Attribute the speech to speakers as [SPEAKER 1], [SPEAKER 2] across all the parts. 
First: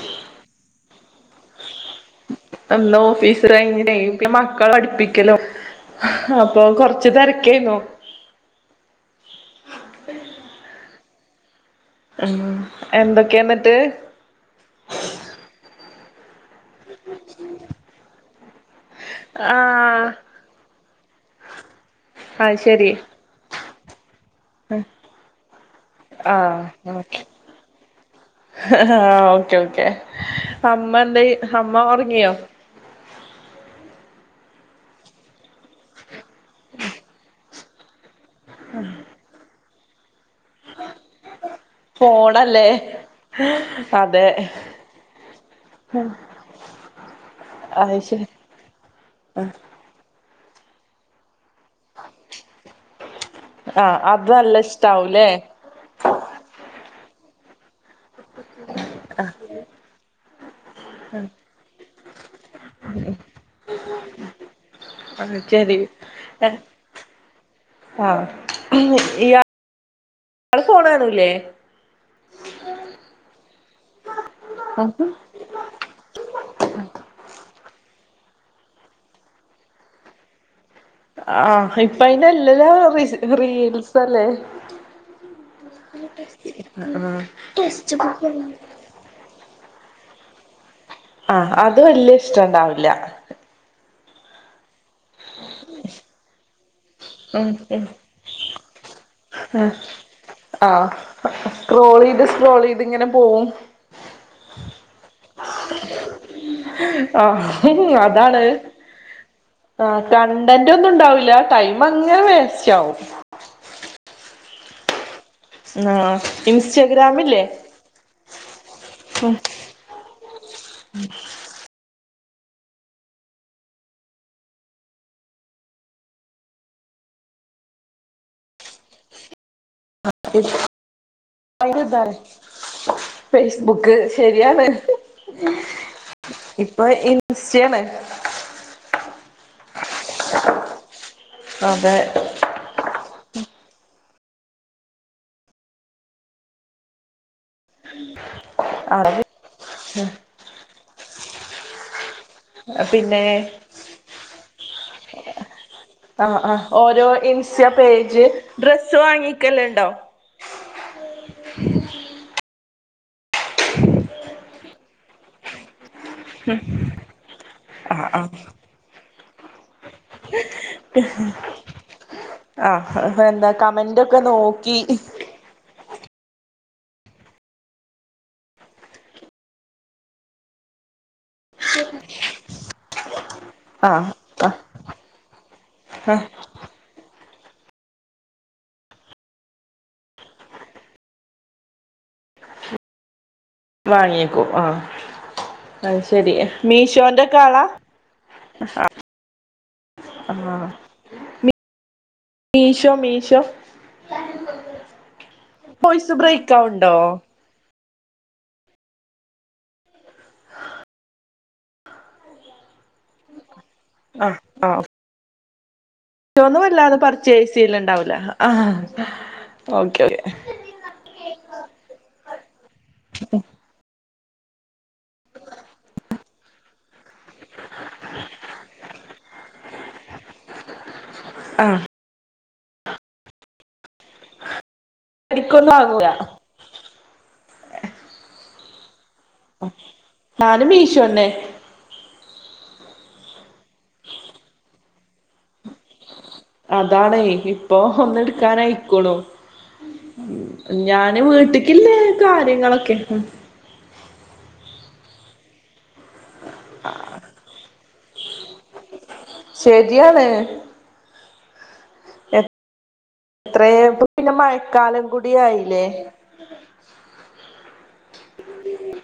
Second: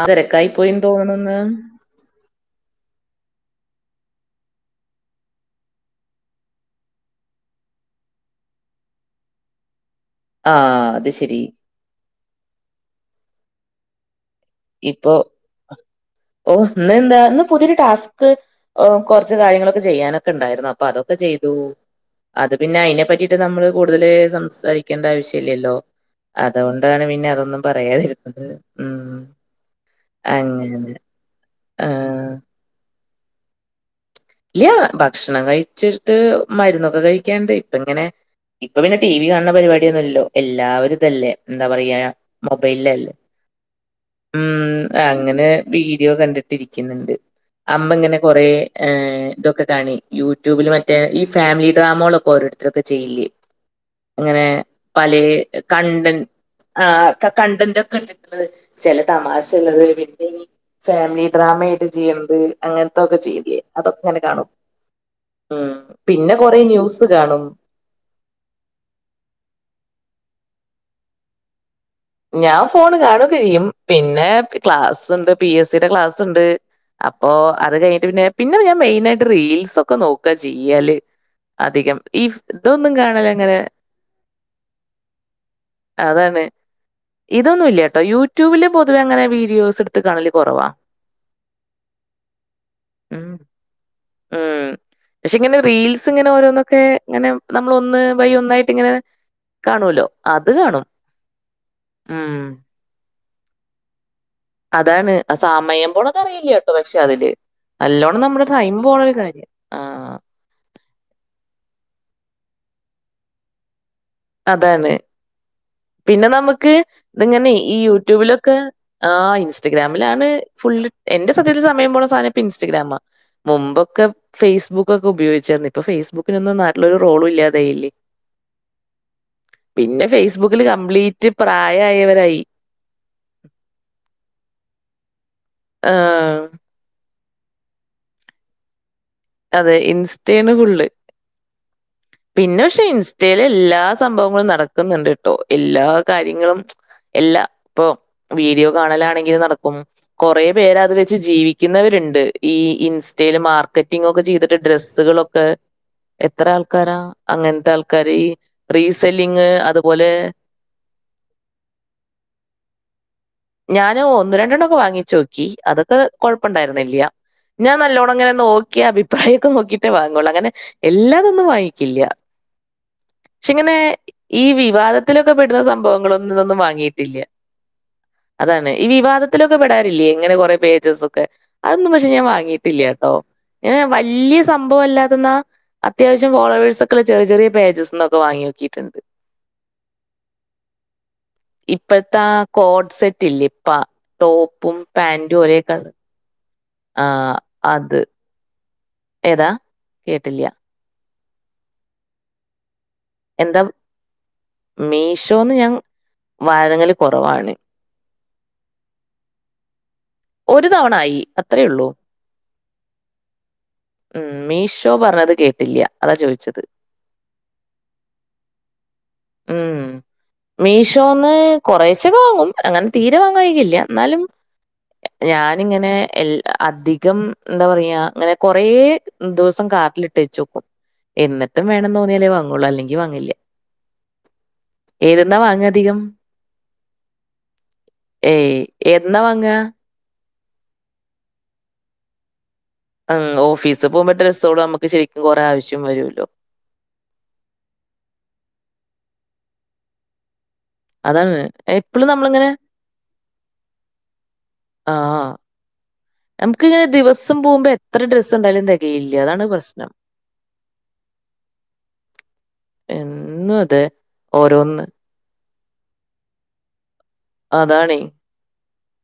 [SPEAKER 1] ആ തെരക്കായി പോയിന്ന് തോനിന്ന്
[SPEAKER 2] എന്ന് ഓഫീസ് റാങ്കിനേ പിന്നെ മക്കളെ പഠിപ്പിക്കലും അപ്പൊ കൊറച്ച് തെരക്കിന്നു അതെ
[SPEAKER 1] ആഹ് അത് ശരി
[SPEAKER 2] ഉം എന്തൊക്കെയാന്നിട്ട്
[SPEAKER 1] ഇപ്പൊ ഓ ഇന്ന് എന്താ ഇന്ന് പുതിയൊരു ടാസ്ക് ഓ കൊറച്ച് കാര്യങ്ങളൊക്കെ
[SPEAKER 2] ആഹ്
[SPEAKER 1] ചെയ്യാനൊക്കെ ഇണ്ടായിരുന്നു അപ്പം അതൊക്കെ ചെയ്തു അത് പിന്നെ അയിനെ പറ്റി നമ്മള് കൂടുതല് സം സാരിക്കേണ്ട ആവശ്യ ഇല്ലല്ലോ
[SPEAKER 2] ആഹ്
[SPEAKER 1] അതുകൊണ്ടാണ്
[SPEAKER 2] ഓക്കെ
[SPEAKER 1] പിന്നെ അതൊന്നും പറയാതിരുന്നത് ഉം
[SPEAKER 2] ഓക്കേ ഓക്കേ
[SPEAKER 1] അങ്ങനെ
[SPEAKER 2] അമ്മ എന്തേയ് അമ്മ
[SPEAKER 1] ആ,
[SPEAKER 2] ഉറങ്ങിയോ
[SPEAKER 1] ഇല്ല ഭക്ഷണം കഴിച്ചിട്ട് മരുന്നൊക്കെ കഴിക്കാണ്ട് ഇപ്പം ഇങ്ങനെ ഇപ്പം പിന്നെ ടി വി കാണണ പരിപാടിയൊന്നും ഇല്ലോ എല്ലാവരും ഇതല്ലേ എന്താ പറയാ
[SPEAKER 2] ഫോണല്ലേ
[SPEAKER 1] മൊബൈലല്ലേ
[SPEAKER 2] അതെ
[SPEAKER 1] ഉം അങ്ങനെ വീഡിയോ കണ്ടിട്ട് ഇരിക്കണണ്ട് അമ്മ
[SPEAKER 2] അത്
[SPEAKER 1] ഇങ്ങനെ
[SPEAKER 2] ശരി
[SPEAKER 1] കൊറെ ഏഹ് ഇതൊക്കെ കാണ് യൂട്യൂബില് മറ്റേ ഈ ഫാമിലി ഡ്രാമോളൊക്കെ ഓരോരുത്തരൊക്കെ ചെയ്യില്ലേ
[SPEAKER 2] ആഹ് അത്
[SPEAKER 1] ഇങ്ങനെ
[SPEAKER 2] നല്ല
[SPEAKER 1] പലേ
[SPEAKER 2] ഇഷ്ടാവൂല്ലേ
[SPEAKER 1] കണ്ടൻ ആഹ് ക കണ്ടൻന്റോക്കെ ഇട്ടിട്ടത് ചെല തമാശ ഉള്ളത് പിന്നെ ഇ ഫാമിലി ഡ്രാമ ആയിട്ട് ചെയ്യണത് അങ്ങനത്തൊക്കെ ചെയ്തിയേ അതൊക്കെ ഇങ്ങനെ കാണും
[SPEAKER 2] അത്
[SPEAKER 1] ഉം
[SPEAKER 2] ശരി
[SPEAKER 1] പിന്നെ കൊറെ ന്യൂസ് കാണും
[SPEAKER 2] ആഹ് ഇയ്യ് ഇയാ ഫോണാണുല്ലേ
[SPEAKER 1] ഞാൻ ഫോൺ കാണോക്കെ ചെയ്യും പിന്നെ ക്ലാസ്സുണ്ട് പി. എസ്. സിടെ ക്ലാസ്സുണ്ട് അപ്പൊ അത് കഴിഞ്ഞിട്ട് പിന്നെ പിന്നെ ഞാൻ മെയിൻ ആയിട്ട് റീൽസ് ഒക്കെ നോക്കാ ചെയ്യാല്
[SPEAKER 2] ആഹ് ഇപ്പ അയിനെല്ല്ലാ റിസ്
[SPEAKER 1] കാണലങ്ങനെ
[SPEAKER 2] റീൽസാല്ലേ
[SPEAKER 1] അതാണ്.
[SPEAKER 2] ആഹ്
[SPEAKER 1] ഇതിൽ ആങ്ങനെ വീഡിയോസ് എടുത്ത് കാണാല് കുറവാ
[SPEAKER 2] ആഹ് അത് വല്യ ഇഷ്ട ഒണ്ടാവില്ല
[SPEAKER 1] ഉം. ഉം പക്ഷെ ഇങ്ങനെ റീൽസ് ഇങ്ങനെ ഓരോന്നൊക്കെ ഇങ്ങനെ
[SPEAKER 2] ഉം
[SPEAKER 1] നമ്മൾ ഒന്ന് ബൈ ഒന്നായിട്ട് ഇങ്ങനെ
[SPEAKER 2] ഉം
[SPEAKER 1] കാണുവല്ലോ. അത് കാണും.
[SPEAKER 2] ആഹ് സ്ക്രോൾ ചെയ്ത്
[SPEAKER 1] ഉം.
[SPEAKER 2] സ്ക്രോൾ ചെയ്ത് ഇങ്ങനെ പോവും
[SPEAKER 1] അതാണ് സമയം പോണത് അറില്ലട്ടോ പക്ഷെ അതില്
[SPEAKER 2] ആഹ്
[SPEAKER 1] നല്ലോണം
[SPEAKER 2] അതാണ്
[SPEAKER 1] നമ്മുടെ ടൈം പോണ ഒരു കാര്യം ആ.
[SPEAKER 2] ആഹ് കണ്ടന്റ് ഒന്നും ഉണ്ടാവില്ല ടൈം അങ്ങനെ വേസ്റ്റ ആവും
[SPEAKER 1] അതാണ്
[SPEAKER 2] ആഹ്
[SPEAKER 1] പിന്നെ നമുക്ക്
[SPEAKER 2] ഇൻസ്റ്റഗ്രാമില്ലേ
[SPEAKER 1] ഇതിങ്ങനെ ഈ യൂട്യൂബിലൊക്കെ ആഹ് ഇൻസ്റ്റഗ്രാമിലാണ് ഫുൾ എന്റെ സത്യത്തില് സമയം പോണ സാനം ഇപ്പ ഇൻസ്റ്റഗ്രാമ മുമ്പൊക്കെ ഫേസ്ബുക്ക്‌ ഒക്കെ ഉപയോഗിച്ചിരുന്നെ ഇപ്പൊ ഫേസ്ബുക്കിനൊന്നും നാട്ടിലൊരു റോളു ഇല്ലാതായില്ലേ പിന്നെ ഫേസ്ബുക്കില് കംപ്ലീറ്റ്
[SPEAKER 2] ഇതാണ്
[SPEAKER 1] പ്രായആയാവാരായി
[SPEAKER 2] ഫേസ്ബുക്ക് ശരിയാണ്
[SPEAKER 1] ആഹ്
[SPEAKER 2] ഇപ്പൊ ഇൻസ്റ്റാആണ്
[SPEAKER 1] അതെ ഇൻസ്റ്റായാണ് ഫുള്ള്
[SPEAKER 2] അതെ
[SPEAKER 1] പിന്നെ പക്ഷെ ഇൻസ്റ്റല് എല്ലാ സംഭവങ്ങളും നടക്കുന്നുണ്ട് ട്ടോ എല്ലാ കാര്യങ്ങളും എല്ല ഇപ്പോ വീഡിയോ
[SPEAKER 2] അത്
[SPEAKER 1] കാണലാണെങ്കി നടക്കും കൊറെ പേര് അത് വെച്ച് ജീവിക്കുന്നവരുണ്ട് ഈ
[SPEAKER 2] പിന്നെ
[SPEAKER 1] ഇൻസ്റ്റായിൽ മാർക്കറ്റിങ് ഒക്കെ ചെയ്തിട്ട് ഡ്രസ്സുകളൊക്കെ
[SPEAKER 2] ആഹ് ആഹ് ഓരോ ഇൻസ്റ്റ
[SPEAKER 1] ആൾക്കാര്
[SPEAKER 2] പേജ് ഡ്രസ്സ് വാങ്ങിക്കലുണ്ടോ
[SPEAKER 1] ഏഹ് ഞാന് ഒന്ന് രണ്ടെണ്ണം ഒക്കെ വാങ്ങിചൊക്കി അതൊക്കെ കൊഴപ്പുണ്ടായിരുന്നില്ല ഞാൻ
[SPEAKER 2] ആഹ്
[SPEAKER 1] നല്ലോണം
[SPEAKER 2] ആഹ്
[SPEAKER 1] ഇങ്ങനെ നോക്കി അഭിപ്രായൊക്കെ നോക്കിട്ടേ വാങ്ങോള്ളൂ അങ്ങനെ എല്ലാതൊന്നും വാങ്ങിക്കില്ല
[SPEAKER 2] ആഹ് അത് എന്താ കമന്റോക്കെ നോക്കി
[SPEAKER 1] മെക്ക്പ്പിടുന്ന സംഭവങ്ങളൊന്നു ഇതൊന്നും വാങ്ങിട്ടില്ല അതാണ് ഈ വിവാദത്തിലൊക്കെ പെടറില്ലേ ഇങ്ങനെ കൊറെ പേജസ് ഒക്കെ അതൊന്നും പക്ഷെ ഞാൻ വാങ്ങിട്ടില്ലട്ടോ ഇങ്ങനെ
[SPEAKER 2] ആഹ്
[SPEAKER 1] വല്യ
[SPEAKER 2] ആഹ്
[SPEAKER 1] സംഭആല്ലാതന്ന
[SPEAKER 2] ആഹ്
[SPEAKER 1] അത്യാവശ്യം ഫോളോവേഴ്സ് മക്കള് ചെറിയ ചറിയ പേജസ്സീന്നൊക്കെ വാങ്ങി നോക്കിട്ടുണ്ട് ഇപ്പയ്ത്താ കോഡ് സെറ്റില്ലേ ഇപ്പ ടോപ്പും പാന്റും ഒരേ കള
[SPEAKER 2] അത് ശരിയെ മീഷോന്റൊക്കാളാ ആഹ്
[SPEAKER 1] ഏതാ? കേട്ടില്ല.
[SPEAKER 2] ആഹ് മി മീഷോ മി
[SPEAKER 1] എന്താ മീഷോന്ന് ഞാൻ
[SPEAKER 2] വോയിസ് ബ്രേക്ക്
[SPEAKER 1] വാതങ്ങല്
[SPEAKER 2] ആവുണ്ടോ
[SPEAKER 1] കൊറവാണ് ഒരു തവണായി അത്രേ ഉള്ളൂ ഉം മീഷോ പറഞ്ഞത് കേട്ടില്യ
[SPEAKER 2] മിഷോന്ന് വാല്ലാതെ പർച്ചെസ് ചെയ്യലുണ്ടാവില്ല ആഹഹാ
[SPEAKER 1] ഉം മീഷോന്നേ കൊറേശ്ശെക്ക് വാങ്ങും അങ്ങനെ തീരെ വാങ്ങായിക ഇല്ല എന്നാലും ഞാനിങ്ങനെ എൽ അധികം എന്താ പറയാ അങ്ങനെ കൊറേ ദിവസം കാർട്ടിലിറ്റെച്ചുക്കും എന്നിട്ടും
[SPEAKER 2] ആഹ്
[SPEAKER 1] വെണ്തൊ ന്നാലെവാങ്ങുള്ളൂ ആല്ലെങ്കി വാങ്ങില്ല ഏതിന്നാ വാങ്ങ
[SPEAKER 2] ശരിക്കൊന്നും
[SPEAKER 1] അധികം
[SPEAKER 2] വാങ്ങൂല
[SPEAKER 1] ഏയ് എന്നാ വാങ്ങ
[SPEAKER 2] ആഹ് നാനും മീഷോന്നെ
[SPEAKER 1] ആഹ് ഓഫീസിപോകുമ്പോ ഡ്രെ സോള നമുക്ക് ശരിക്കും കൊറെേ ആവശ്യം വരൂല്ലോ
[SPEAKER 2] അതാണേ ഇപ്പൊ ഒന്ന് എടുക്കാനായിക്കണു ഞാനും
[SPEAKER 1] അതാണ്.
[SPEAKER 2] വീട്ടിക്കില്ലേ കാര്യങ്ങളൊക്കെ
[SPEAKER 1] ആഹ് നമക്കിങ്ങനെ ദിവസം പോമ്പം എ എത്ര ഡ്രസ്സുണ്ടായാലും തെകയില്ല അതാണ് പ്രശ്നം
[SPEAKER 2] ശരിയാണ്
[SPEAKER 1] എന്നും
[SPEAKER 2] ഇത്ര
[SPEAKER 1] അതെ.
[SPEAKER 2] ആയപ്പോ പിന്നെ
[SPEAKER 1] ഓരോന്ന്.
[SPEAKER 2] മഴക്കാലം കൂടി ആയില്ലേ
[SPEAKER 1] അതാണെ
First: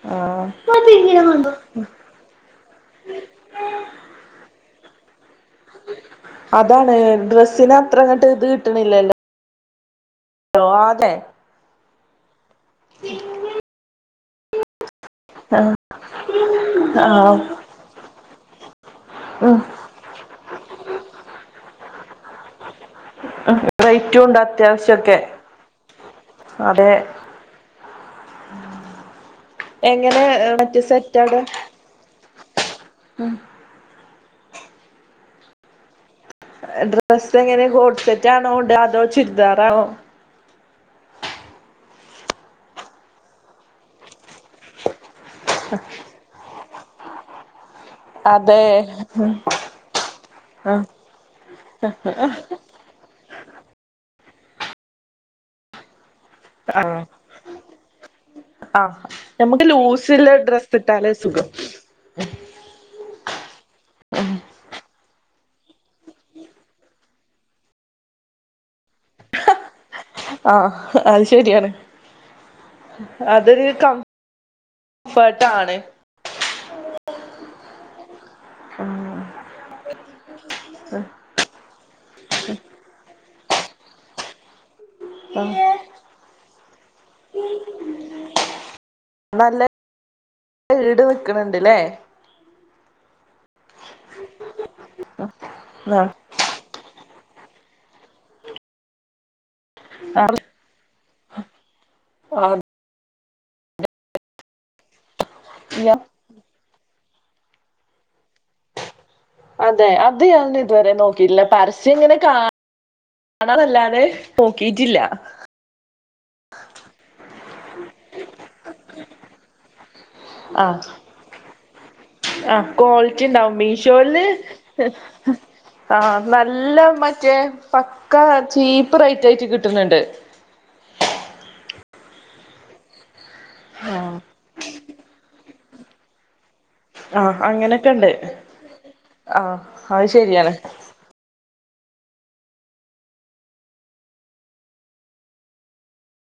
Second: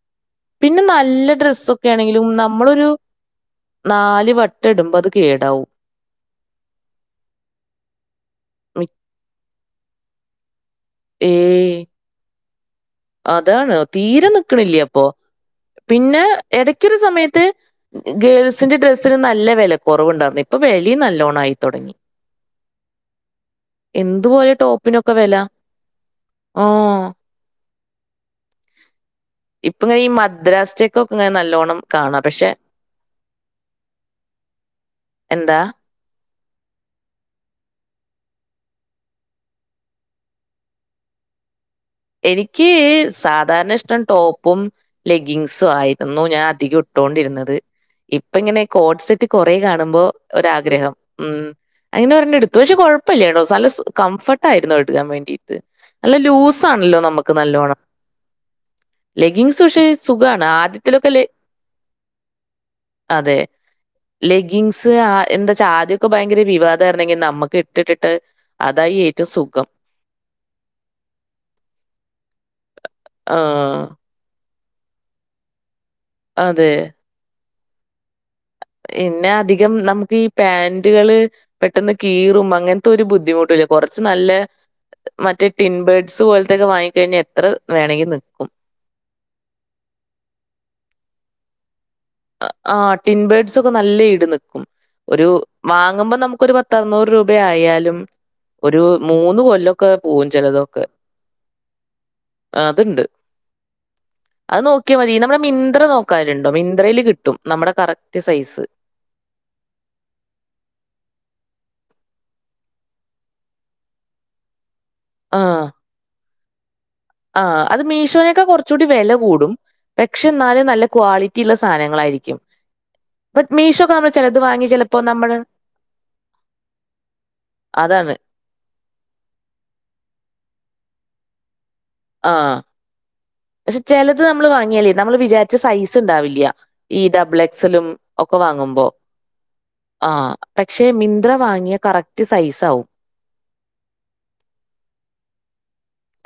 [SPEAKER 2] അ [inaudible]
[SPEAKER 1] പിന്നെ നല്ല ഡ്രസ്സൊക്കാണെങ്കിലും നമ്മളൊരു നാലു വാ ട്ടിടുമ്പോ അത് കേടാവും
[SPEAKER 2] അതാണ് ഡ്രസ്സിന് അത്രങ്ങട്ട് ഇത്
[SPEAKER 1] മി
[SPEAKER 2] കിട്ടണില്ലല്ലോ ട്ടോ ആട്ട്
[SPEAKER 1] ഏഹ്
[SPEAKER 2] ഉ [unintelligible]
[SPEAKER 1] അതാണ് തീരെ നിക്കണില്ലിയ പോ
[SPEAKER 2] ആഹ്
[SPEAKER 1] പിന്നെ എടയ്ക്കൊരു
[SPEAKER 2] ആഹ്
[SPEAKER 1] സമയത്തെ ഉം ഗേൾസിനെ ഡ്രെസ്സിന് നല്ല
[SPEAKER 2] ഉം
[SPEAKER 1] വെല കൊറവുണ്ടാരുന്നു ഇപ്പം വെളിയി ന ല്ലോണായി തൊടങ്ങി
[SPEAKER 2] ഉം റേറ്റും ഉണ്ട്
[SPEAKER 1] എന്തുപോലെ ടോപ്പിനൊക്കെ
[SPEAKER 2] അത്യാവശ്യൊക്കെ
[SPEAKER 1] വെല
[SPEAKER 2] അതെ
[SPEAKER 1] ഒഹ് [inaudible] ഇപ്പിങ്ങനെ ഈ
[SPEAKER 2] എങ്ങനെ
[SPEAKER 1] മദ്രാസ്
[SPEAKER 2] മറ്റേ
[SPEAKER 1] ചെക്കൊക്കെ ഇങ്ങനെ
[SPEAKER 2] സെറ്റാടെ
[SPEAKER 1] നല്ലോണ്ണം കാണാ പക്ഷെ എന്താ
[SPEAKER 2] ഡ്രസ്സെങ്ങനെ ഹോഡ്സെറ്റാണോ ടാ അതോ ചുരിദാറാണോ
[SPEAKER 1] എനിയ്‌ക്കേ സാധാരണ ഇഷ്ടം ടോപ്പും ലെഗിങ്സും ആയിരുന്നു ഞാൻ അധികം ഇട് ഇട്ടോണ്ടിരുന്നത് ഇപ്പ ഇങ്ങനെ
[SPEAKER 2] അതെ
[SPEAKER 1] കോഡ്സെറ്റ് കൊറേ കാണുമ്പോ
[SPEAKER 2] ആഹ്
[SPEAKER 1] ഒരാഗ്രഹം ഉം അയിനൊരെണ്ണം എടുത്തു പക്ഷേ കൊഴപ്പ പ്പില്ലേണോ നല്ല കംഫേർട്ടായിരുന്നു എടുക്കാൻ വേണ്ടീട്ട് നല്ല ലൂസ് സ്സാണല്ലോ
[SPEAKER 2] ആഹ്
[SPEAKER 1] നമുക്ക് നല്ലോണം
[SPEAKER 2] ആഹ്
[SPEAKER 1] ലെഗിങ്സ്
[SPEAKER 2] നമുക്ക്
[SPEAKER 1] പക്ഷേ
[SPEAKER 2] ലൂസില്ല
[SPEAKER 1] സുഖാണ്
[SPEAKER 2] ഡ്രസ്സ്
[SPEAKER 1] ആദ്യത്തിലൊക്കെ
[SPEAKER 2] ഇട്ടാലേ
[SPEAKER 1] ലേ
[SPEAKER 2] സുഖം
[SPEAKER 1] അതെ ലെഗിങ്സ് ഇതെ എന്താച്ചാ ആദ്യമൊക്കെ ഭയങ്കര വിവാദയിരുന്നെങ്കി നമ്മക്ക് ഇട്ടിട്ടിട്ട് അതായി ഏറ്റവും സുഖം
[SPEAKER 2] ആഹ് അത് ശരിയാണ് അതൊരു
[SPEAKER 1] ആഹ്.
[SPEAKER 2] കം ഫേർട്ടാണ്
[SPEAKER 1] അതെ ഇന്നധികം നമുക്കീ പാന്റുകളെ പെട്ടെന്ന് കീറും അങ്ങനത്തെ ഒരു ബുദ്ധിമുട്ടുല്ല കുറച്ച് നല്ലേ മറ്റേ ടിൻബേർഡ്സ് പോലത്തെ വാങ്ങിക്കഴിഞ്ഞാൽ എത്ര വേണങ്കി നിക്കും
[SPEAKER 2] നല്ല ഈടു നിക്കണണ്ടല്ലേ
[SPEAKER 1] ആ ടിൻബൽഡ്സ് ഒക്കെ നല്ല ഈട് നൽക്കും ഒരു
[SPEAKER 2] ആഹ്
[SPEAKER 1] വാങ്ങുമ്പോ നമുക്ക് ഒരു പത്ത് അറുന്നൂറ് രൂപ ആയാലും ഒരു മൂന്ന് കൊല് ലൊക്കെ പൂവ്
[SPEAKER 2] ആഹ്
[SPEAKER 1] ചിലതൊക്കെ ആഹ് അത്ണ്ട് അത് നോക്കിയാൽ മതി നമ്മുടെ മിന്ത്ര
[SPEAKER 2] ഞാ
[SPEAKER 1] നോക്കാണ്ടോ മിന്ത്രയില് കിട്ടും നമ്മുടെ കറക്റ്റ് സൈസ്
[SPEAKER 2] അതെ അത് ഞാൻ ഇതുവരെ നോക്കിയില്ല പരസ്യം എങ്ങനെ കാ കാണല്ലാതെ നോക്കീട്ടില്ല
[SPEAKER 1] ആ ആഹ് അത് മീഷോനൊക്കെ കുറച്ചുകൂടി വില കൂടും പക്ഷേ എന്നാലും നല്ല ക്വാളിറ്റി ള്ള സാനങ്ങളായിരിക്കും
[SPEAKER 2] ആഹ് കോളിറ്റിണ്ടാവും മീഷോല്
[SPEAKER 1] ചിലത് വാങ്ങി ചിലപ്പോ നമ്മൾ
[SPEAKER 2] ആഹ് നല്ല മറ്റേ
[SPEAKER 1] അതാണ്.
[SPEAKER 2] പക്കാ ചീപ്പ് റേറ്റ് ആയിട്ട് കിട്ടുന്നുണ്ട്
[SPEAKER 1] ആഹ് പക്ഷേ
[SPEAKER 2] ആഹ്
[SPEAKER 1] ചിലത് നമ്മള് വാങ്ങിയാലേ നമ്മൾ വിചാരിച്ച സൈസ് ഉണ്ടാവില്ല ഈ
[SPEAKER 2] ആഹ്
[SPEAKER 1] ഡബിൾ എക്സലും
[SPEAKER 2] അങ്ങനൊക്കെ ഉണ്ട്
[SPEAKER 1] ഒക്കെ വാങ്ങുമ്പോ
[SPEAKER 2] ആഹ് അത്
[SPEAKER 1] ആഹ്
[SPEAKER 2] ശരിയാണ്
[SPEAKER 1] പക്ഷേ വാങ്ങിയ കറക്റ്റ് സൈസ് ആവും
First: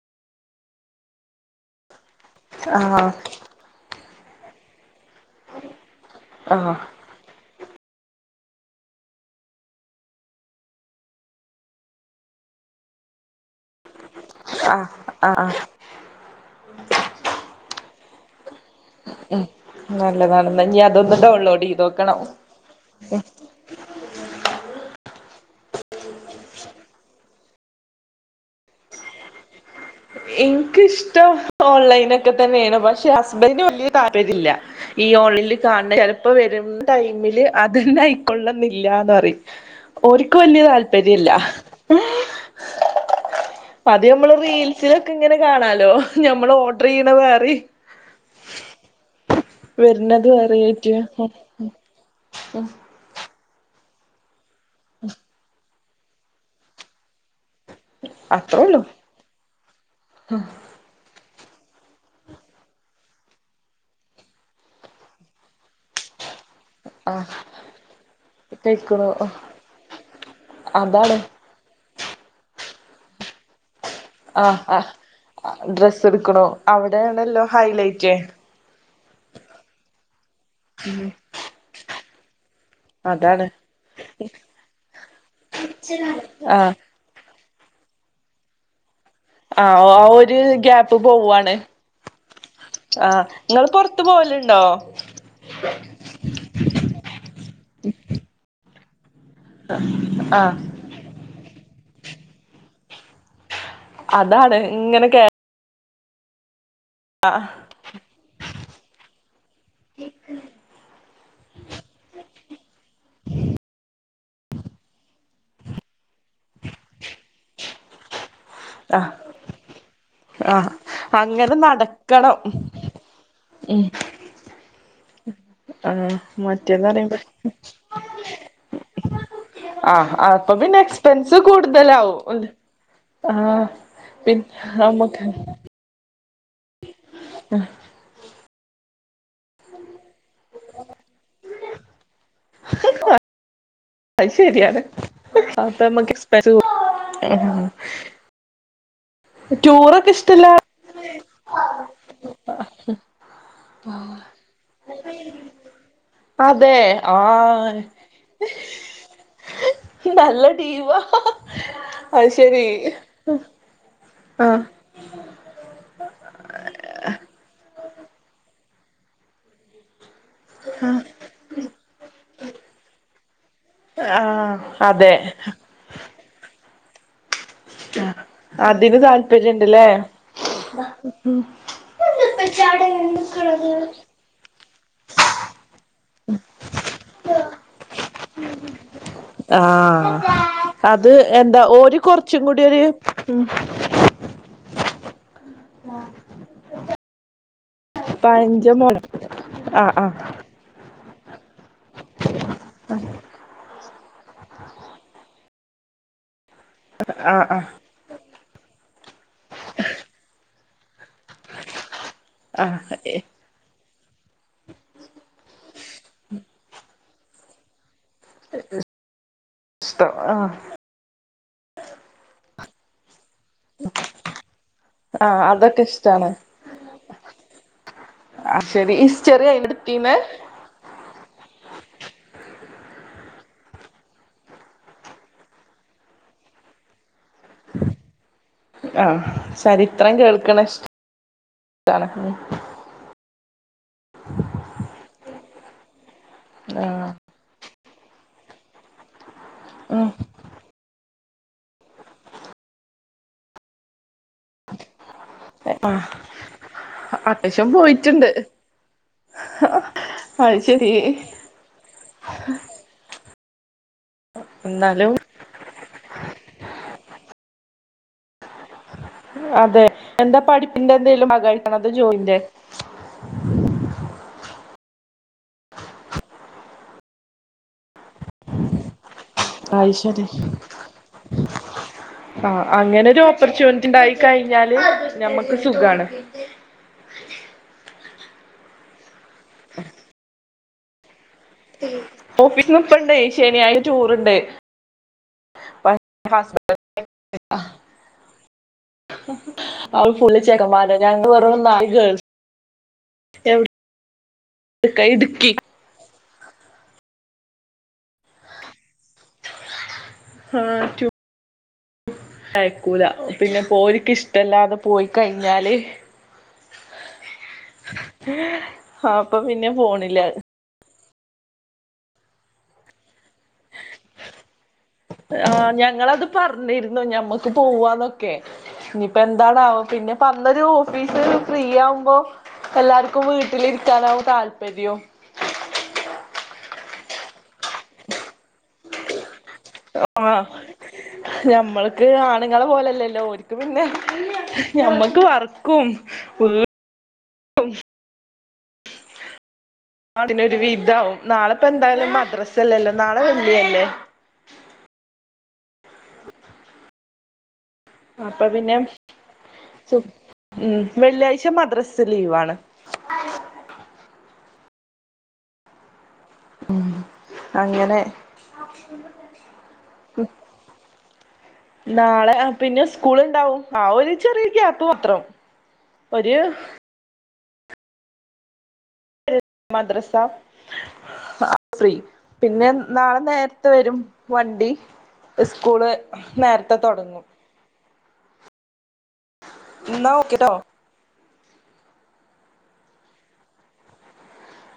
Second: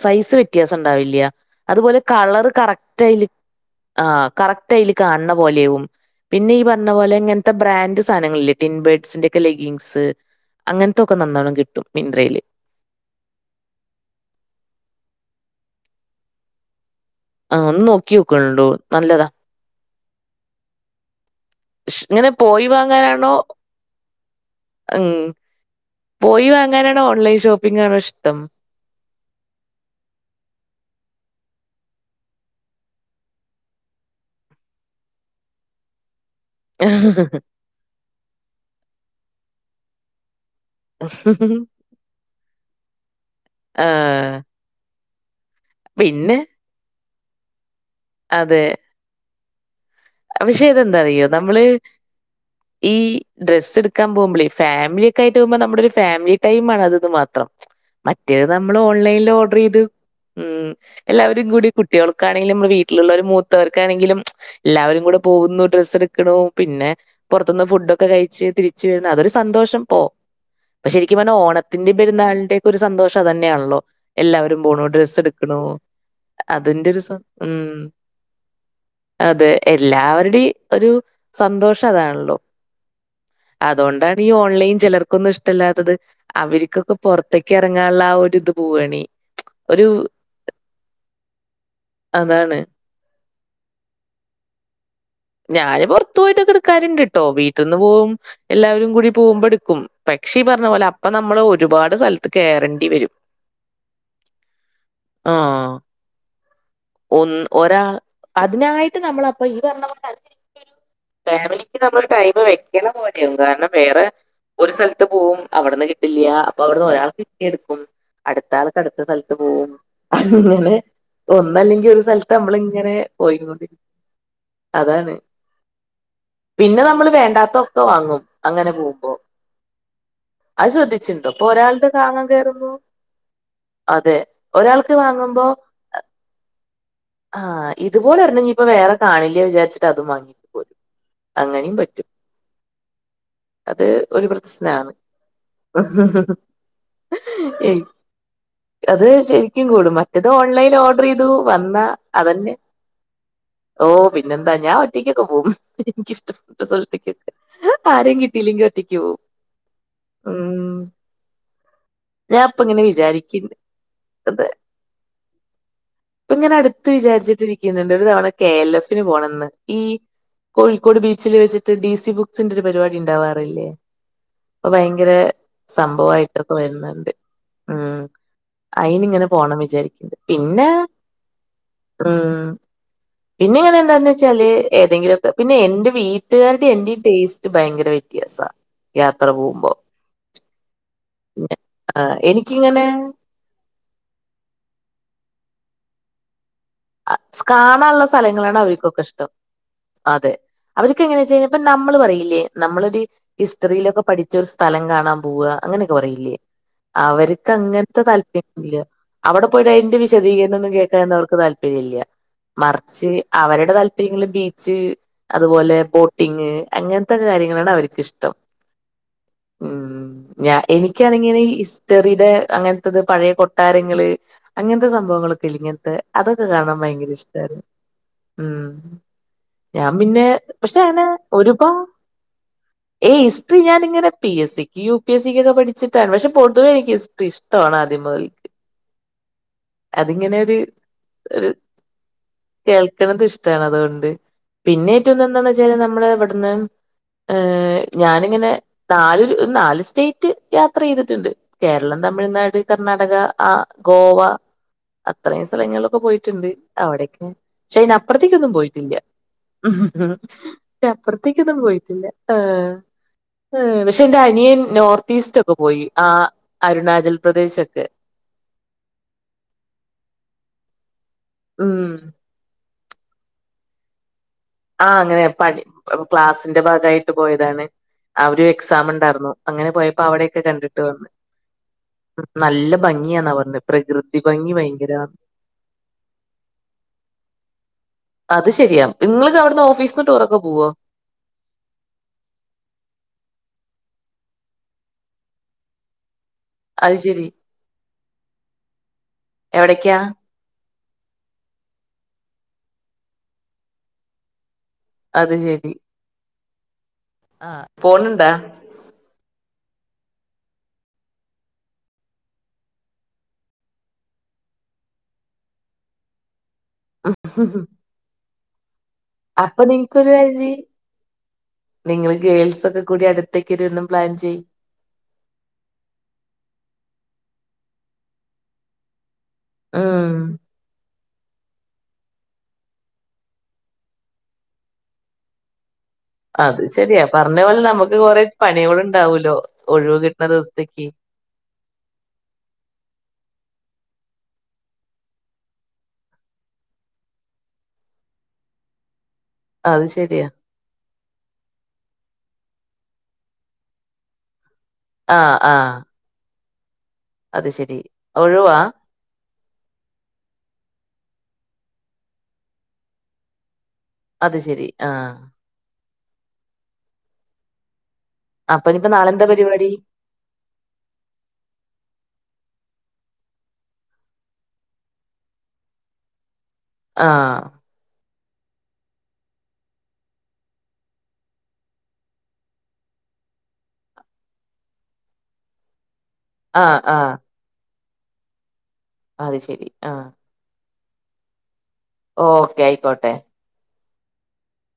[SPEAKER 1] സൈസ് വ്യത്യാസം ണ്ടാവില്ല അതുപോലെ കളറ്
[SPEAKER 2] ആഹ്
[SPEAKER 1] കറക്റ്റ് ആയില് ആഹ് കറക്റ്റ് അതിൽ കാണ്‌ണ പോലെവും പിന്നെ ഈ
[SPEAKER 2] ആഹ്
[SPEAKER 1] പറഞ്ഞ പോലെ എങ്ങനെ ഇതാ ബ്രാഡ് സാധനങ്ങളില്ലേ ടിൻബേഡ്സിന്റെയൊക്കെ ലെഗീങ്സ് അങ്ങനത്തൊക്കെ നന്നോണം കിട്ടും മിന്ത്രയില്
[SPEAKER 2] ആഹ് ആഹ് ആഹ്
[SPEAKER 1] ആഹ് ഒന്ന് നോക്കി നോക്കിക്കൊണ്ടു നല്ലതാ
[SPEAKER 2] നല്ലതാണ് ന്നാ ഇനി അതൊന്ന് ഡൗൺലോഡ് ചെയ്തോക്കണം
[SPEAKER 1] ഇങ്ങനെ പോയി വാങ്ങാനാണോ ങ്ങും പോയി വാങ്ങാനാണോ ഓൺലൈൻ ഷോപ്പിങ്ങാണോ ഇഷ്ടം
[SPEAKER 2] ഇൻക്ക് ഇഷ്ടം ഓൺലൈനൊക്കെതന്നെണ് പക്ഷെ ഹസ്ബന്ഡന് വലിയ താല്പര്യ ഇല്ല ഈ ഓണിൽ കാൺണ ചിലപ്പോ വരും ടൈമില് അതന്നെ ആയിക്കൊള്ളുന്നില്ലാന്ന് പറയും ഓല്ക്ക് വലിയ താല്പര്യ താല്പര്യല്ല അത് നമ്മള്
[SPEAKER 1] ആഹ്
[SPEAKER 2] റീൽസിലൊക്കെ ഇങ്ങനെ കാണാം ഹലോ
[SPEAKER 1] പിന്നെ
[SPEAKER 2] ഞമ്മൾ ഓർഡർ ചെയ്യണ വെറിം
[SPEAKER 1] അതെ
[SPEAKER 2] വരുന്നത്
[SPEAKER 1] പക്ഷെ
[SPEAKER 2] വേറായിറ്റു
[SPEAKER 1] ഇതെന്താറിയോ
[SPEAKER 2] ഉം
[SPEAKER 1] നമ്മള്
[SPEAKER 2] ഉം
[SPEAKER 1] ഈ ഡ്രസ്സ് എടുക്കാൻ പോകുമ്പോളേ ഫാമിലിയൊക്കെ ആയിട്ട് പോകുമ്പോ നമ്മുടെ ഒരു ഫാമിലി ടൈം ആണന്നത് മാത്രം മറ്റേത്
[SPEAKER 2] അത്രേ
[SPEAKER 1] നമ്മള്
[SPEAKER 2] ഉള്ളു
[SPEAKER 1] ഓൺലൈനിൽ ഓർഡർ ചെയ്ത് ഉം എല്ലാവരും കൂടി കുട്ട്യോൾക്കാനെങ്കിലും വീട്ടിലുള്ളവർ മൂത്തവർക്കാണെങ്കിലും എല്ലാവരും കൂടെ പോകുന്നു ഡ്രസ്സ് എടുക്കണു പിന്നെ
[SPEAKER 2] ആ
[SPEAKER 1] പുറത്തുന്ന് ഫുഡൊക്കെ കഴിച്ച് തിരിച്ച് വരുന്ന്
[SPEAKER 2] കഴിക്കണു
[SPEAKER 1] അതൊരു സന്തോഷം പോ ഇപ്പൊ
[SPEAKER 2] അതാണ്
[SPEAKER 1] ശരിക്കും പറഞ്ഞ ഓണത്തിന്റെ പെരുന്നാളിന്റെ ഒക്കെ ഒരു സന്തോഷം അതന്നെയാണല്ലോ
[SPEAKER 2] ആ
[SPEAKER 1] എല്ലാവരും
[SPEAKER 2] ആ
[SPEAKER 1] പോണു ഡ്രെസ്സ് എടുക്കണു
[SPEAKER 2] ഡ്രസ്സ് എടുക്കണു
[SPEAKER 1] അതിന്റെ ഒരു സന്തോ
[SPEAKER 2] അവിടെയാണല്ലോ
[SPEAKER 1] ഉം
[SPEAKER 2] ഹൈലൈറ്റ്
[SPEAKER 1] അതെ എല്ലാവരുടെയും ഒരു സന്തോഷം അതാണല്ലോ
[SPEAKER 2] അതാണ്
[SPEAKER 1] അതുകൊണ്ടാണ് ഈ ഓൺലൈൻ ചിലർക്കൊന്നും ഇഷ്ടമല്ലാത്തത്
[SPEAKER 2] ആ
[SPEAKER 1] അവര്ക്കൊക്കെ പുറത്തേക്ക് ഇറങ്ങാനുള്ള ആഹ് ഒരിത് പോവണെ
[SPEAKER 2] ആഹ് ഓ ഒരു ഗ്യാപ്പ് പോവാണ്
[SPEAKER 1] അതാണ്.
[SPEAKER 2] ആഹ് നിങ്ങള് പുറത്തു പോവലുണ്ടോ
[SPEAKER 1] ഞാന് പുറത്ത് പോയിട്ടൊക്കെ എടുക്കലിണ്ട്ട്ടോ വീട്ടിൽന്ന് പോകും എല്ലാവരും കൂടി പോകുമ്പോ എടു ക്കും പക്ഷേ
[SPEAKER 2] ആഹ്
[SPEAKER 1] പറഞ്ഞ പോലെ അപ്പൊ നമ്മൾ ഒരുപാട് സ്ഥലത്ത് കേറണ്ടി വരും
[SPEAKER 2] അതാണ് ഇങ്ങനെ കേ
[SPEAKER 1] ആഹ് ഒന്ന് ഒരാൾ അതിനായിട്ട് നമ്മളപ്പം ഈ പറഞ്ഞ പോലെ അതിനൊരു ഫാമിലിക്ക് നമ്മള് ടൈം വെക്കണ പോലെയാവും കാരണം വേറെ ഒരു സ്ഥലത്ത് പോകവും അവിടെന്ന് കിട്ടില്ല അപ്പൊ അവിടുന്ന് ഒരാൾ കിട്ടിയെടുക്കും അടുത്ത ആൾ അടുത്ത
[SPEAKER 2] ആഹ്
[SPEAKER 1] സ്ഥലത്ത് പോവും
[SPEAKER 2] ആഹ്
[SPEAKER 1] ഇങ്ങനെ
[SPEAKER 2] അങ്ങനെ
[SPEAKER 1] ഒന്നല്ലെങ്കിൽ ഒരു സ്ഥലത്ത്
[SPEAKER 2] നടക്കണം
[SPEAKER 1] നമ്മള് ഇങ്ങനെ പോയികൊണ്ടിരിക്കും
[SPEAKER 2] ഉം
[SPEAKER 1] അതാണ്
[SPEAKER 2] ആഹ്
[SPEAKER 1] പിന്നെ
[SPEAKER 2] മറ്റേന്ന്
[SPEAKER 1] നമ്മള്
[SPEAKER 2] പറയുമ്പോ
[SPEAKER 1] വേണ്ടാത്ത ഒക്കെ വാങ്ങും അങ്ങനെ പോകുമ്പോ
[SPEAKER 2] ആഹ് അപ്പൊ
[SPEAKER 1] അത്
[SPEAKER 2] പിന്നെ
[SPEAKER 1] ശ്രദ്ധിച്ചിണ്ടോ
[SPEAKER 2] എക്സ്പെൻസ്
[SPEAKER 1] ഇപ്പൊ ഒരാളുടെ വാങ്ങാൻ
[SPEAKER 2] കൂടുതലാവും
[SPEAKER 1] കേറുമ്പോ
[SPEAKER 2] ആഹ്
[SPEAKER 1] അതെ
[SPEAKER 2] പിന്നെ
[SPEAKER 1] ഒരാൾക്ക്
[SPEAKER 2] നമ്മക്ക്
[SPEAKER 1] വാങ്ങുമ്പോ ആഹ് ഇതുപോലെ ഒരെണ്ണം ഇനിപ്പോ വേറെ കാണില്ലോ വിചാരിച്ചിട്ട് അതും വാങ്ങിട്ട് പോരും അങ്ങനെയും പറ്റും അത് ഒരു പ്രശ്നമാണ്
[SPEAKER 2] അപ്പൊ നമ്മക്ക് എക്സ്പെൻസ്
[SPEAKER 1] അത് ശരിക്കും കൂടും
[SPEAKER 2] ടൂറൊക്കെ
[SPEAKER 1] മറ്റേത്
[SPEAKER 2] ഇഷ്ടല്ല
[SPEAKER 1] ഓൺലൈനിൽ ഓർഡർ ചെയ്തു വന്നാ അതന്നെ ഓ പിന്നെന്താ ഞാൻ ഒറ്റയ്ക്കൊക്ക പോവും എനിക്കിഷ്ടപ്പെട്ട
[SPEAKER 2] അതെ
[SPEAKER 1] സ്ഥലത്തൊക്കെ
[SPEAKER 2] ആഹ്
[SPEAKER 1] ആര ഇല്ലെങ്കി ഒറ്റക്ക് പോകും
[SPEAKER 2] നല്ല
[SPEAKER 1] ഉം
[SPEAKER 2] ടീമാ അത് ശെരി
[SPEAKER 1] അതന്നെ ഇങ്ങനട്ത്ത് ത്ത് വിചാരിച്ചിട്ടിരിക്കുന്നുണ്ട് ഒരു തവണ കെ എൽ എഫിന് പോകണെന്ന് ഈ കോഴിക്കോട് ബീച്ചിൽ വെച്ചിട്ട് ഡി സി ബുക്സിന്റെ ഒരു പരിപാടി ഉണ്ടാവാറില്ലേ
[SPEAKER 2] ആഹ് അതെ
[SPEAKER 1] സംഭവ ആയിട്ടൊക്കെ വരുന്നുണ്ട് ഉം
[SPEAKER 2] അതിന്
[SPEAKER 1] അയിനിങ്ങനെ പോണം
[SPEAKER 2] താല്പര്യുണ്ടല്ലേ
[SPEAKER 1] വിചാരിക്കുന്നുണ്ട് പിന്നെ
[SPEAKER 2] ഇത് എന്താ ഇപ്പച്ചി അവിടെ നിക്കണത്
[SPEAKER 1] ചെലെ ഏതെങ്കിലൊക്കെ പിന്നെ എന്റെ വീട്ട വീട്ടുകാരുടെ എന്റെ ടേസ്റ്റ് ഭയങ്കര വ്യത്യാസ യാത്ര പോകുമ്പോ
[SPEAKER 2] ആഹ് അത്
[SPEAKER 1] പിന്നെ
[SPEAKER 2] എന്താ ഓര്
[SPEAKER 1] ആഹ്
[SPEAKER 2] കുറച്ചും കൂടി ഒരു
[SPEAKER 1] എനിക്കിങ്ങനെ
[SPEAKER 2] ഉ ആഹ
[SPEAKER 1] കാണാനുള്ള സ്ഥലങ്ങളാണ് അവർക്കൊക്കെ ഇഷ്ടം
[SPEAKER 2] ആഹ് ആഹ്
[SPEAKER 1] അതെ എങ്ങനെയെ ചെയപ്പ നമ്മള് പറയില്ലേ നമ്മളൊരു ഹിസ്റ്ററിയിലൊക്കെ പഠിച്ച ഒരു സ്ഥലം കാണാൻ പോവുക അങ്ങനെയൊക്കെ പറയില്ലേ
[SPEAKER 2] ആഹ് ആഹ്
[SPEAKER 1] അവർക്ക്ങ്ങനെ താല്പര്യഇല്ല അവിടെ പോയിട്ട് അതിന്റെ വിശദീകരണമൊന്നും കേൾഞാനൊന്നും അവർക്ക് താല്പര്യമില്ല
[SPEAKER 2] ആഹ്
[SPEAKER 1] മറിച്ച് അവരുടെ താല്പ ബീച്ച് അതുപോലെ ബോട്ടിങ് അങ്ങനത്തെ കാര്യങ്ങളാണ് അവർക്ക് ഇഷ്ടം ഉ
[SPEAKER 2] ഇഷ്ടം
[SPEAKER 1] ഞ
[SPEAKER 2] ആഹ്
[SPEAKER 1] എനിക്ക് ക്കണങ്കി ഈ ഹിസ്റ്ററിയുടെ അങ്ങനത്തത് പഴയ താരങ്ങള് അങ്ങനത്തെ
[SPEAKER 2] ആഹ്
[SPEAKER 1] സംഭവങ്ങളൊക്കെ ഇല്ലേ
[SPEAKER 2] അതൊക്കെ
[SPEAKER 1] ഇങ്ങനത്തെ
[SPEAKER 2] ഇഷ്ടാണ്
[SPEAKER 1] അതൊക്കെ കാണാൻ ഭയങ്കര ഇഷ്ടാണ് ഉ
[SPEAKER 2] ആഹ് ശരി ഹിസ്റ്ററി
[SPEAKER 1] ഞാൻ
[SPEAKER 2] അയിന്റെടുത്തീന്ന്
[SPEAKER 1] പിന്നെ പക്ഷെ അങ്ങനെ ഒരുപാ യ് ഹിസ്റ്ററി ഞാനങ്ങനെ പി എസ് സിക്ക് യു പി എസ് സിക്ക്ക്കെ പഠിച്ചിട്ട പക്ഷെ പൊതുവെ എനിക്ക് ഹിസ്റ്ററി ഇഷ്ട
[SPEAKER 2] ആഹ ചരിത്രം
[SPEAKER 1] അതിങ്ങനെ ഒരു
[SPEAKER 2] കേൾക്കണ ഇഷ്ട്ട
[SPEAKER 1] ഒരു കേൾക്കണത് ഇഷ്ടമാണ് അതുകൊണ്ട് പിന്നെ റ്റന്ന് എന്താന്ന് വെച്ചാല് നമ്മുടെ ഇവിടുന്ന്
[SPEAKER 2] ആഹ്
[SPEAKER 1] ഏ് ഞാനിങ്ങനെ നല് നാല്
[SPEAKER 2] ഉം
[SPEAKER 1] സ്റ്റേറ്റ് യാത്ര ചെയ്തിട്ടുണ്ട് കേരളം തമിഴ്നാട് കർണാടക ആ ഗോവ അത്രയും സ്ഥലങ്ങളിലൊക്കെ
[SPEAKER 2] ആഹ്
[SPEAKER 1] പോയിട്ടുണ്ട് അവിടക്കെ
[SPEAKER 2] അത്യാവശ്യം
[SPEAKER 1] പക്ഷെ അയിന്
[SPEAKER 2] പോയിട്ടുണ്ട്
[SPEAKER 1] അപ്പുറത്തേക്കൊന്നും പോയിട്ടില്ല ഉ
[SPEAKER 2] അത് ശരി
[SPEAKER 1] അപ്പറത്തി പക്ഷെ എ അനിയ
[SPEAKER 2] എന്നാലും
[SPEAKER 1] നോർത് ഈസ്റ്റും ഒക്കെ പോയി ആഹ് അരുണാചൽ പ്രദേശ് ഒക്കെ
[SPEAKER 2] അതെ എന്താ പഠിപ്പിന്റെ എന്തെലും ഭാഗയിട്ട്
[SPEAKER 1] ഉം
[SPEAKER 2] അത് ജോയിന്റെ
[SPEAKER 1] ആഹ അങ്ങനെ പഠി ക്ലാസിന്റെ ഭാഗായിട്ട് പോയതാണ് അ ഒരു എക്സാം ഉണ്ടായിരുന്നു അങ്ങനെ
[SPEAKER 2] അയ്
[SPEAKER 1] പോയപ്പോ
[SPEAKER 2] ശരി
[SPEAKER 1] അവിടെക്കെ കണ്ടിട്ട് വന്ന്
[SPEAKER 2] ആഹ്
[SPEAKER 1] നല്ല
[SPEAKER 2] അങ്ങനൊരു
[SPEAKER 1] ഭംഗിയന്ന പറഞ്ഞത്
[SPEAKER 2] ഓപ്പർച്യൂണിറ്റി ഉണ്ടായി
[SPEAKER 1] പ്രകൃതി ഭംഗി
[SPEAKER 2] കഴിഞ്ഞാല്
[SPEAKER 1] ഭയങ്കര
[SPEAKER 2] ഞമ്മക്ക് സുഖാണ്
[SPEAKER 1] അത് ശരിയാണ് നിങ്ങൾക്ക് അവിടന്ന് ഓഫീസിന്ന് ടൂറൊക്കെ പോവോ
[SPEAKER 2] ഓഫീസി ട്രിപ്പിണ്ട് ശനിയാഴ്ച ടൂറുണ്ട് ബ
[SPEAKER 1] അത് ശരി എവിടക്കാ
[SPEAKER 2] ആ ഫ [unintelligible] ചേമാല ഞങ്ങള് വറ നായികേൾ എ [unintelligible] കായി
[SPEAKER 1] അത്
[SPEAKER 2] ഇടുക്കി
[SPEAKER 1] ആഹ പോണുണ്ട
[SPEAKER 2] ആഹ ടു അയക്കൂല പിന്നെ പോര്ക്ക് ഇഷ്ടല്ലാതെ പോയി കഴിഞ്ഞാല്
[SPEAKER 1] ആഹ ഹ ഹ
[SPEAKER 2] [inaudible]
[SPEAKER 1] അപ്പ
[SPEAKER 2] പിന്നെ പോണില്ല
[SPEAKER 1] നിനക്കൊരുകാര്യം ചെയ് നിങ്ങള് ഗേൾസൊക്കെ കൂടി അടുത്തേക്കൊ ഒരു ന്ന് പ്ലാൻ ചെയ്യ്
[SPEAKER 2] ആഹ് ഞങ്ങളത് പറഞ്ഞിരുന്നു ഞമ്മക്ക് പോവാന്നൊ ക്കെ നിയിപ്പോന്താണവോ
[SPEAKER 1] ഉം
[SPEAKER 2] പിന്നെ പർഞ വിഷു ന് ഫ്രീ യാവുമ്പോ എല്ലാവർക്കും വീട്ടിലിരിക്കാനകും താല്പര്യോം
[SPEAKER 1] അത് ശരിയാ പറഞ്ഞ പോലെ ഞമക്ക് കൊറ പണികളുണ്ടാവൂലോ ഒഴിവ് കിട്ട്ണ
[SPEAKER 2] ആഹ്
[SPEAKER 1] ദിവസത്തേക്ക്
[SPEAKER 2] ഞമ്മൾക്ക് ആണുങ്ങളെ പോലെല്ലല്ലോ ഒര്ക്ക് പിന്നെ ഞമ്മക്ക് വർക്കും ഉമ്
[SPEAKER 1] അത് ശരിയാ
[SPEAKER 2] [unintelligible] ഒരു വിധമാവും നാളെപ്പോ ന്തായാലും മദ്രസ്സ ല്ലല്ലോ നാളെ വെള്ള്യല്ലേ
[SPEAKER 1] ആഹ് ആഹ് അത് ശരി
[SPEAKER 2] അപ്പ
[SPEAKER 1] ഒഴിവാ
[SPEAKER 2] പിന്നെ സു ഉം വെള്ളിയാഴ്ച മദ്രസ് ലീവാണ്.
[SPEAKER 1] അത് ശെരി ആഹ്
[SPEAKER 2] ഉം അങ്ങനെ
[SPEAKER 1] അപ്പഞ്പ്പൊ നാളെ ന്താ പരിവാടി?
[SPEAKER 2] [unintelligible] നാളെ പിന്നെ സ്കൂള്ണ്ടാവും ആ ഒര് ചെറിയ ഗ്യാപ്പ് മാത്രം. ഒര്
[SPEAKER 1] ആഹ്
[SPEAKER 2] മദ്രസ ആ ഫ്രീ പിന്നെ നാളെ നേര്ത്തെ വരും വണ്ടി സ്കൂള്
[SPEAKER 1] ആ
[SPEAKER 2] നേർത്തെ
[SPEAKER 1] ആ
[SPEAKER 2] തോടങ്ങും
[SPEAKER 1] അത് ശെരി ആഹ്.
[SPEAKER 2] ഒക്കെ ട്ടോ
[SPEAKER 1] ഓക്കെ ആയ്ക്കോട്ടെ